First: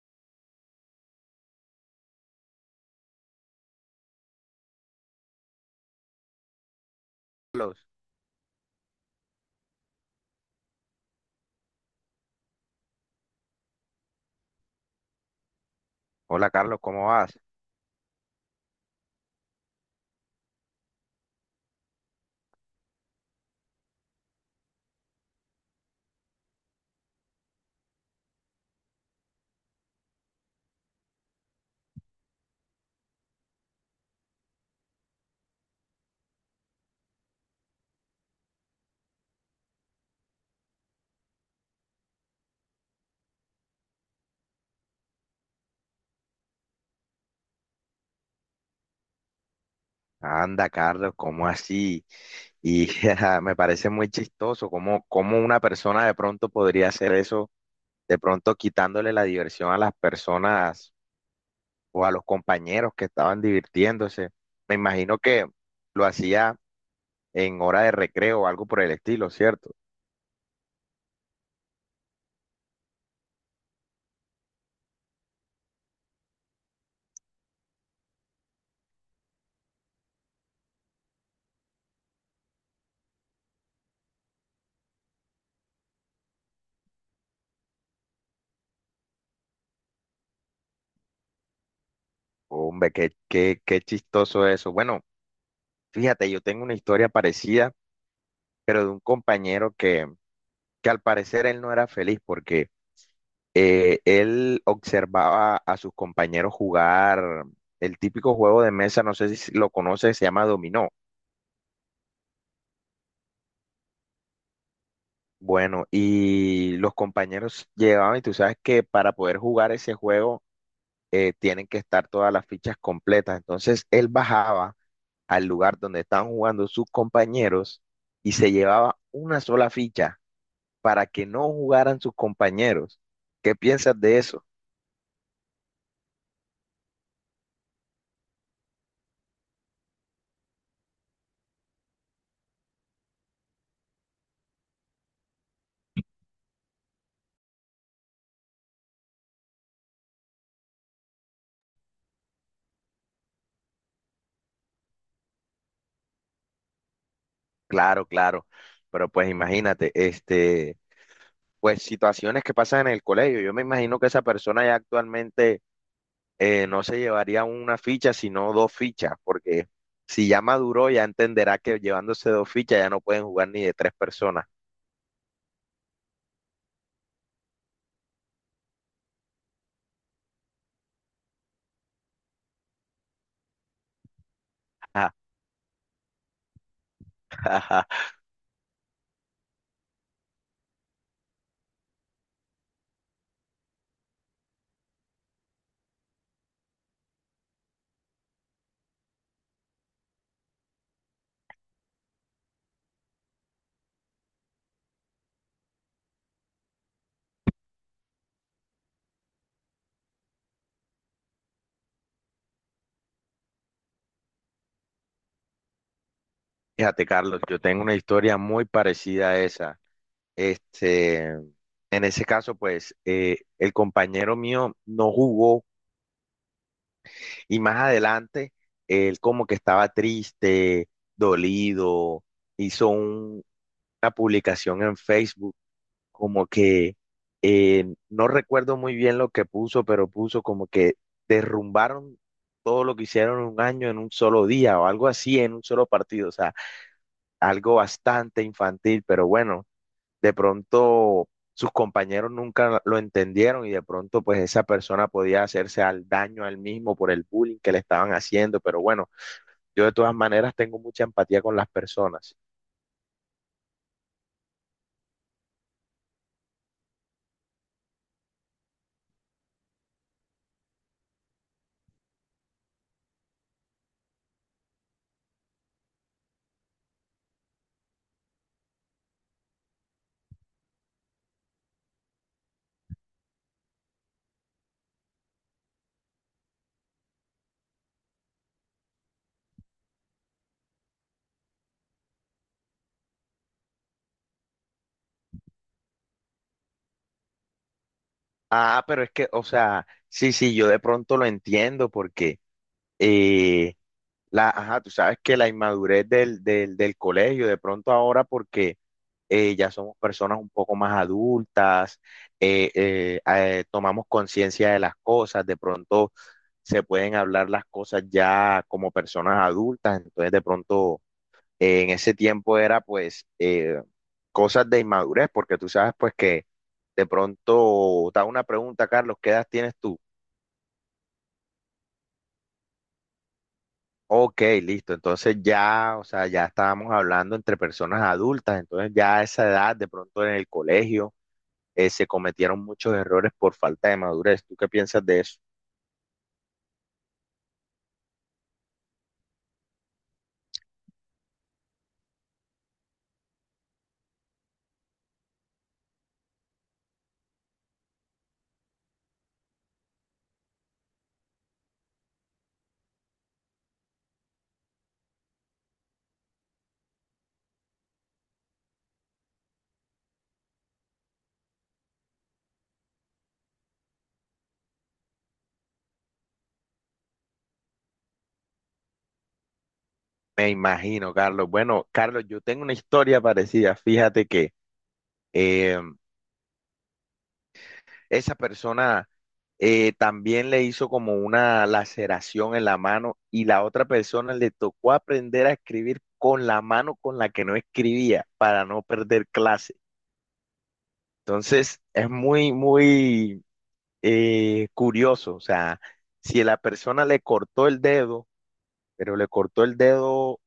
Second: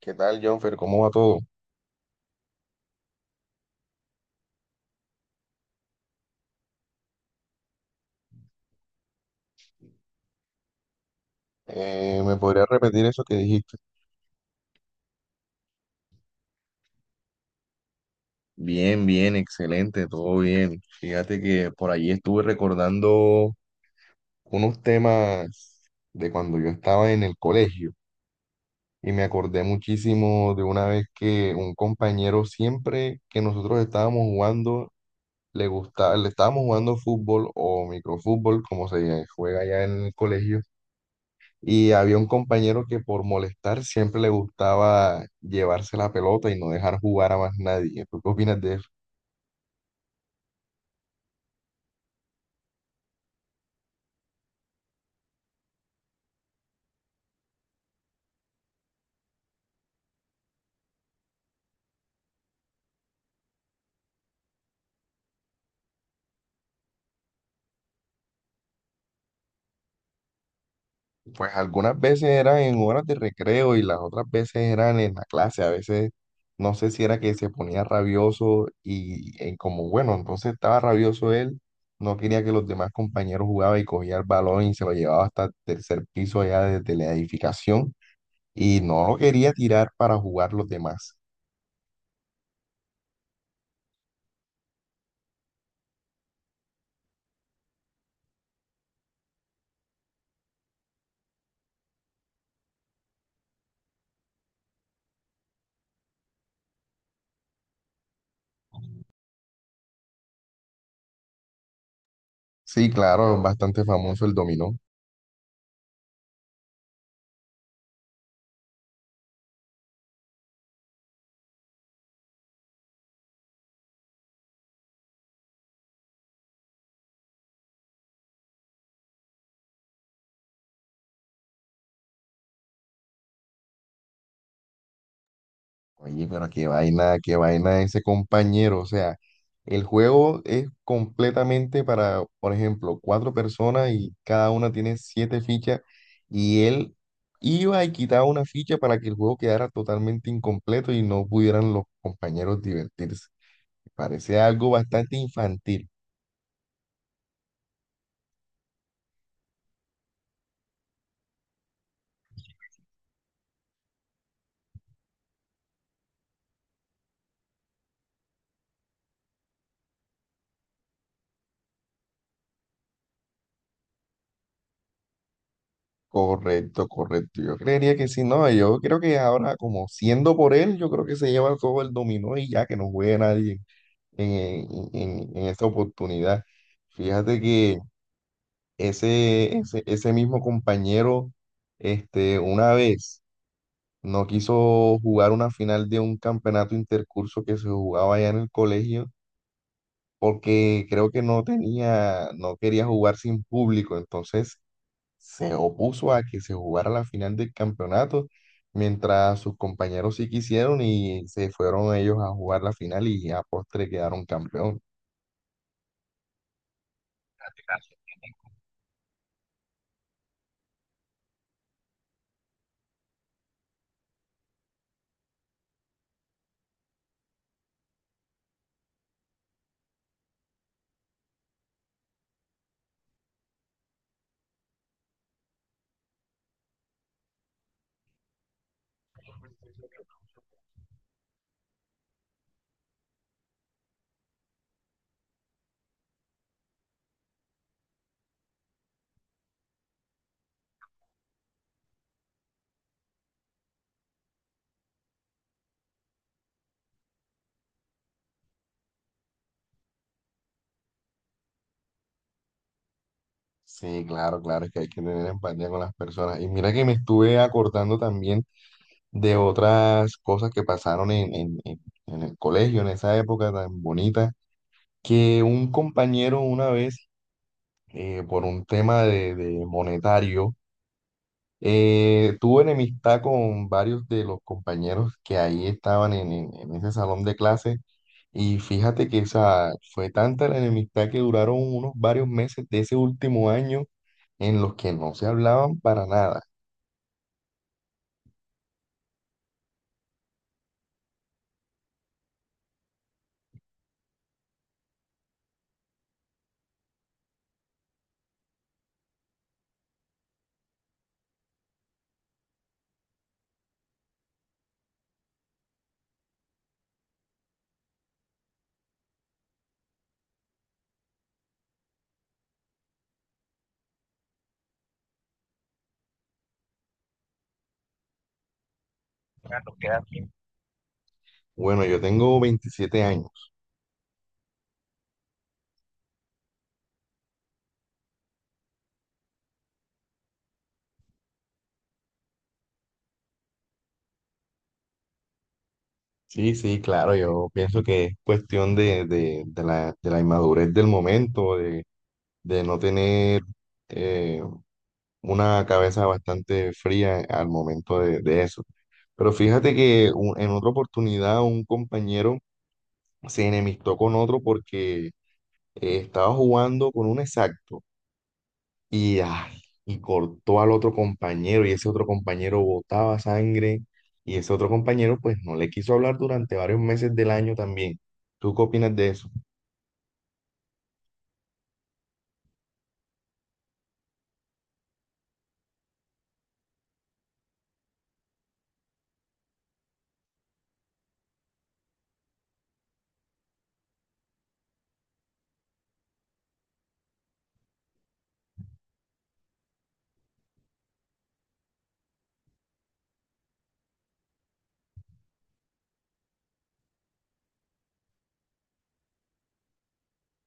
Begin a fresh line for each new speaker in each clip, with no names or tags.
¿Qué tal, Jonfer? ¿Cómo va todo?
Carlos.
¿Me podrías repetir eso que dijiste?
Hola Carlos, ¿cómo vas?
Bien, bien, excelente, todo bien. Fíjate que por allí estuve recordando unos temas de cuando yo estaba en el colegio y me acordé muchísimo de una vez que un compañero siempre que nosotros estábamos jugando, le gustaba, le estábamos jugando fútbol o microfútbol, como se juega allá en el colegio. Y había un compañero que por molestar siempre le gustaba llevarse la pelota y no dejar jugar a más nadie. ¿Tú qué opinas de eso?
Anda, Carlos, ¿cómo así? Y ajá, me parece muy chistoso cómo una persona de pronto podría hacer eso, de pronto quitándole la diversión a las personas o a los compañeros que estaban divirtiéndose. Me imagino que lo hacía en hora de recreo o algo por el estilo, ¿cierto?
Pues algunas veces eran en horas de recreo y las otras veces eran en la clase. A veces no sé si era que se ponía rabioso y, en como, bueno, entonces estaba rabioso él, no quería que los demás compañeros jugaban y cogía el balón y se lo llevaba hasta el tercer piso allá desde la edificación y no lo quería tirar para jugar los demás.
Hombre, qué chistoso eso. Bueno, fíjate, yo tengo una historia parecida, pero de un compañero que al parecer él no era feliz porque él observaba a sus compañeros jugar el típico juego de mesa, no sé si lo conoces, se llama dominó.
Sí, claro, bastante famoso el dominó.
Bueno, y los compañeros llegaban y tú sabes que para poder jugar ese juego tienen que estar todas las fichas completas. Entonces él bajaba al lugar donde estaban jugando sus compañeros y se llevaba una sola ficha para que no jugaran sus compañeros. ¿Qué piensas de eso?
Oye, pero qué vaina ese compañero. O sea, el juego es completamente para, por ejemplo, cuatro personas y cada una tiene siete fichas y él iba y quitaba una ficha para que el juego quedara totalmente incompleto y no pudieran los compañeros divertirse. Parece algo bastante infantil.
Claro, claro. Pero pues imagínate, pues situaciones que pasan en el colegio. Yo me imagino que esa persona ya actualmente no se llevaría una ficha, sino dos fichas, porque si ya maduró, ya entenderá que llevándose dos fichas ya no pueden jugar ni de tres personas.
Correcto, correcto. Yo creería que sí, no, yo creo que ahora como siendo por él, yo creo que se lleva todo el dominó y ya que no juegue nadie en esta oportunidad. Fíjate que ese mismo compañero, este, una vez no quiso jugar una final de un campeonato intercurso que se jugaba allá en el colegio, porque creo que no tenía, no quería jugar sin público, entonces se opuso a que se jugara la final del campeonato, mientras sus compañeros sí quisieron y se fueron ellos a jugar la final y a postre quedaron campeón.
Fíjate, Carlos, yo tengo una historia muy parecida a esa. Este, en ese caso, pues, el compañero mío no jugó y más adelante él como que estaba triste, dolido, hizo una publicación en Facebook, como que no recuerdo muy bien lo que puso, pero puso como que derrumbaron todo lo que hicieron en un año en un solo día o algo así en un solo partido, o sea, algo bastante infantil, pero bueno, de pronto sus compañeros nunca lo entendieron y de pronto pues esa persona podía hacerse al daño a él mismo por el bullying que le estaban haciendo, pero bueno, yo de todas maneras tengo mucha empatía con las personas.
Sí, claro, claro, es que hay que tener empatía con las personas. Y mira que me estuve acordando también de otras cosas que pasaron en el colegio, en esa época tan bonita, que un compañero una vez, por un tema de monetario, tuve enemistad con varios de los compañeros que ahí estaban en ese salón de clase y fíjate que esa fue tanta la enemistad que duraron unos varios meses de ese último año en los que no se hablaban para nada.
Ah, pero es que, o sea, sí, sí, yo de pronto lo entiendo porque, eh, ajá, tú sabes que la inmadurez del colegio, de pronto ahora porque ya somos personas un poco más adultas, tomamos conciencia de las cosas, de pronto se pueden hablar las cosas ya como personas adultas, entonces de pronto en ese tiempo era pues cosas de inmadurez, porque tú sabes pues que de pronto te hago una pregunta, Carlos, ¿qué edad tienes tú?
Bueno, yo tengo 27 años.
Ok, listo. Entonces ya, o sea, ya estábamos hablando entre personas adultas, entonces ya a esa edad, de pronto en el colegio, se cometieron muchos errores por falta de madurez. ¿Tú qué piensas de eso?
Sí, sí, claro, yo pienso que es cuestión de, de la inmadurez del momento, de no tener, eh, una cabeza bastante fría al momento de eso. Pero fíjate que en otra oportunidad un compañero se enemistó con otro porque estaba jugando con un exacto y, ay, y cortó al otro compañero y ese otro compañero botaba sangre y ese otro compañero pues no le quiso hablar durante varios meses del año también. ¿Tú qué opinas de eso?
Me imagino, Carlos. Bueno, Carlos, yo tengo una historia parecida. Fíjate que eh, esa persona también le hizo como una laceración en la mano y la otra persona le tocó aprender a escribir con la mano con la que no escribía para no perder clase. Entonces, es muy curioso. O sea, si la persona le cortó el dedo, pero le cortó el dedo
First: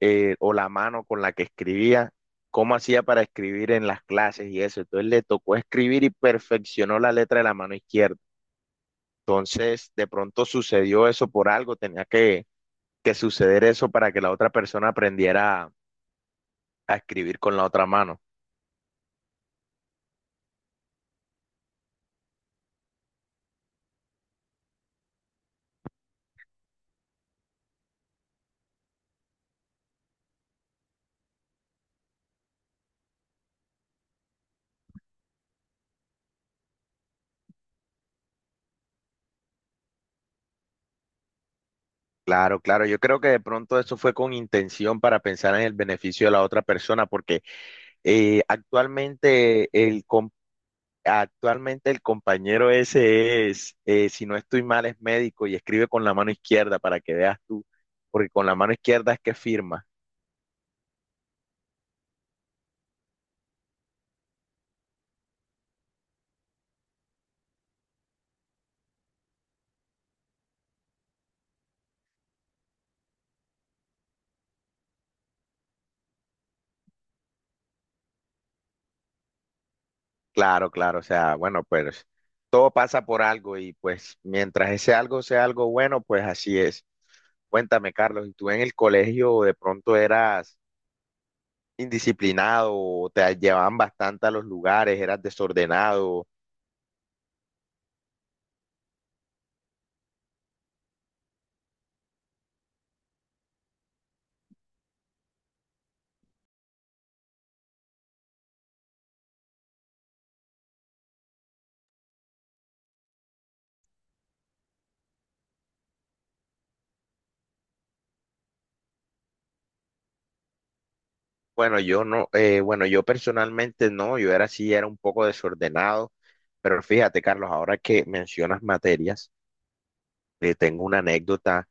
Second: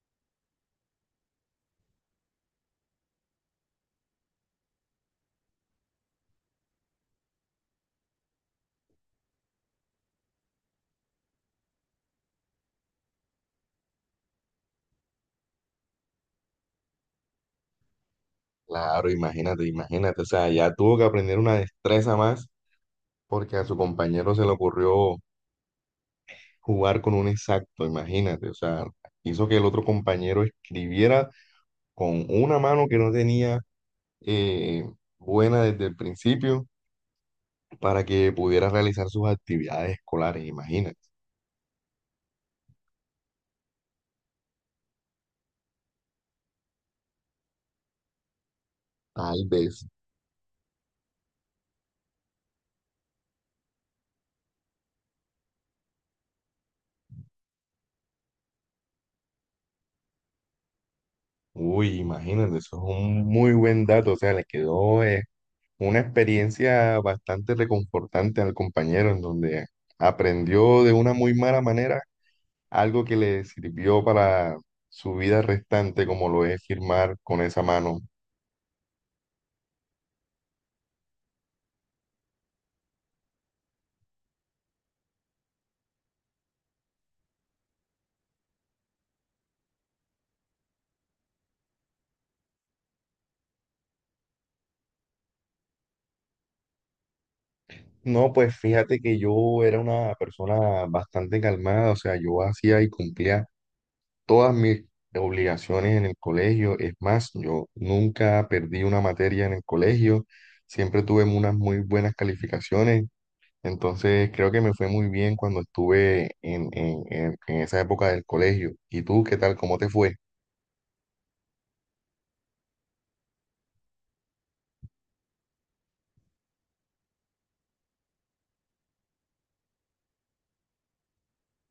o la mano con la que escribía, ¿cómo hacía para escribir en las clases y eso? Entonces le tocó escribir y perfeccionó la letra de la mano izquierda. Entonces, de pronto sucedió eso por algo, tenía que suceder eso para que la otra persona aprendiera a escribir con la otra mano.
Claro, imagínate, imagínate, o sea, ya tuvo que aprender una destreza más porque a su compañero se le ocurrió jugar con un exacto, imagínate, o sea, hizo que el otro compañero escribiera con una mano que no tenía eh, buena desde el principio para que pudiera realizar sus actividades escolares, imagínate,
Claro, claro, yo creo que de pronto eso fue con intención para pensar en el beneficio de la otra persona, porque
tal
actualmente
vez,
actualmente el compañero ese es, si no estoy mal, es médico y escribe con la mano izquierda para que veas tú, porque con la mano izquierda es que firma.
uy, imagínate, eso es un muy buen dato, o sea, le quedó una experiencia bastante reconfortante al compañero en donde aprendió de una muy mala manera algo que le sirvió para su vida restante, como lo es firmar con esa mano.
Claro, claro, o sea, bueno, pues todo pasa por algo y pues mientras ese algo sea algo bueno, pues así es. Cuéntame, Carlos, ¿y tú en el colegio de pronto eras indisciplinado o te llevaban bastante a los lugares, eras desordenado?
No, pues fíjate que yo era una persona bastante calmada, o sea, yo hacía y cumplía todas mis obligaciones en el colegio. Es más, yo nunca perdí una materia en el colegio, siempre tuve unas muy buenas calificaciones, entonces creo que me fue muy bien cuando estuve en esa época del colegio. ¿Y tú qué tal? ¿Cómo te fue?
Bueno, yo no, bueno, yo personalmente no, yo era así, era un poco desordenado, pero fíjate, Carlos, ahora que mencionas materias, tengo una anécdota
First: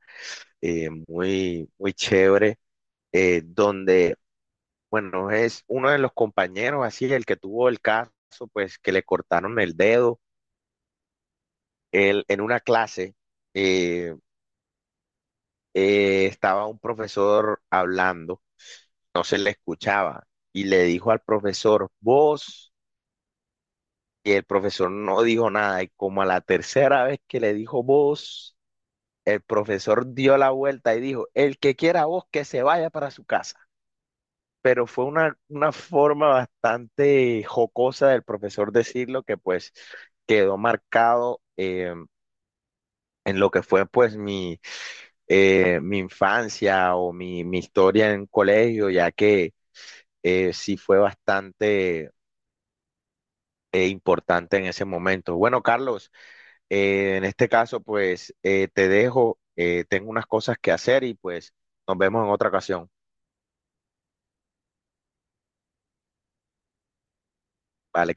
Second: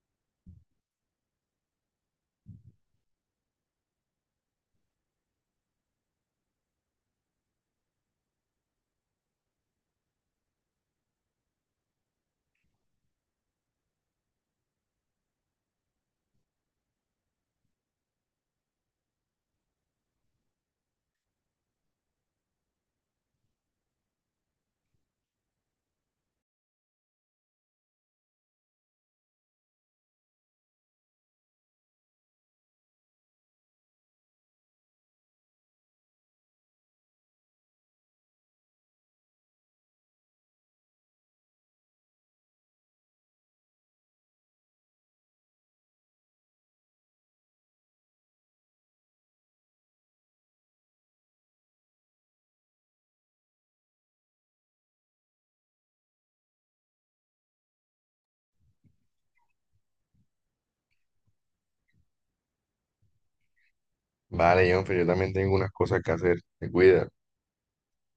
muy, muy chévere donde Bueno, es uno de los compañeros, así, el que tuvo el caso, pues que le cortaron el dedo. Él, en una clase eh, estaba un profesor hablando, no se le escuchaba, y le dijo al profesor, vos, y el profesor no dijo nada, y como a la tercera vez que le dijo vos, el profesor dio la vuelta y dijo, el que quiera vos, que se vaya para su casa. Pero fue una forma bastante jocosa del profesor decirlo que pues quedó marcado en lo que fue pues mi, mi infancia o mi historia en colegio, ya que sí fue bastante importante en ese momento. Bueno, Carlos, en este caso pues te dejo, tengo unas cosas que hacer y pues nos vemos en otra ocasión.
Vale, Jonfer, yo también tengo unas cosas que hacer. Te cuidas.
Vale.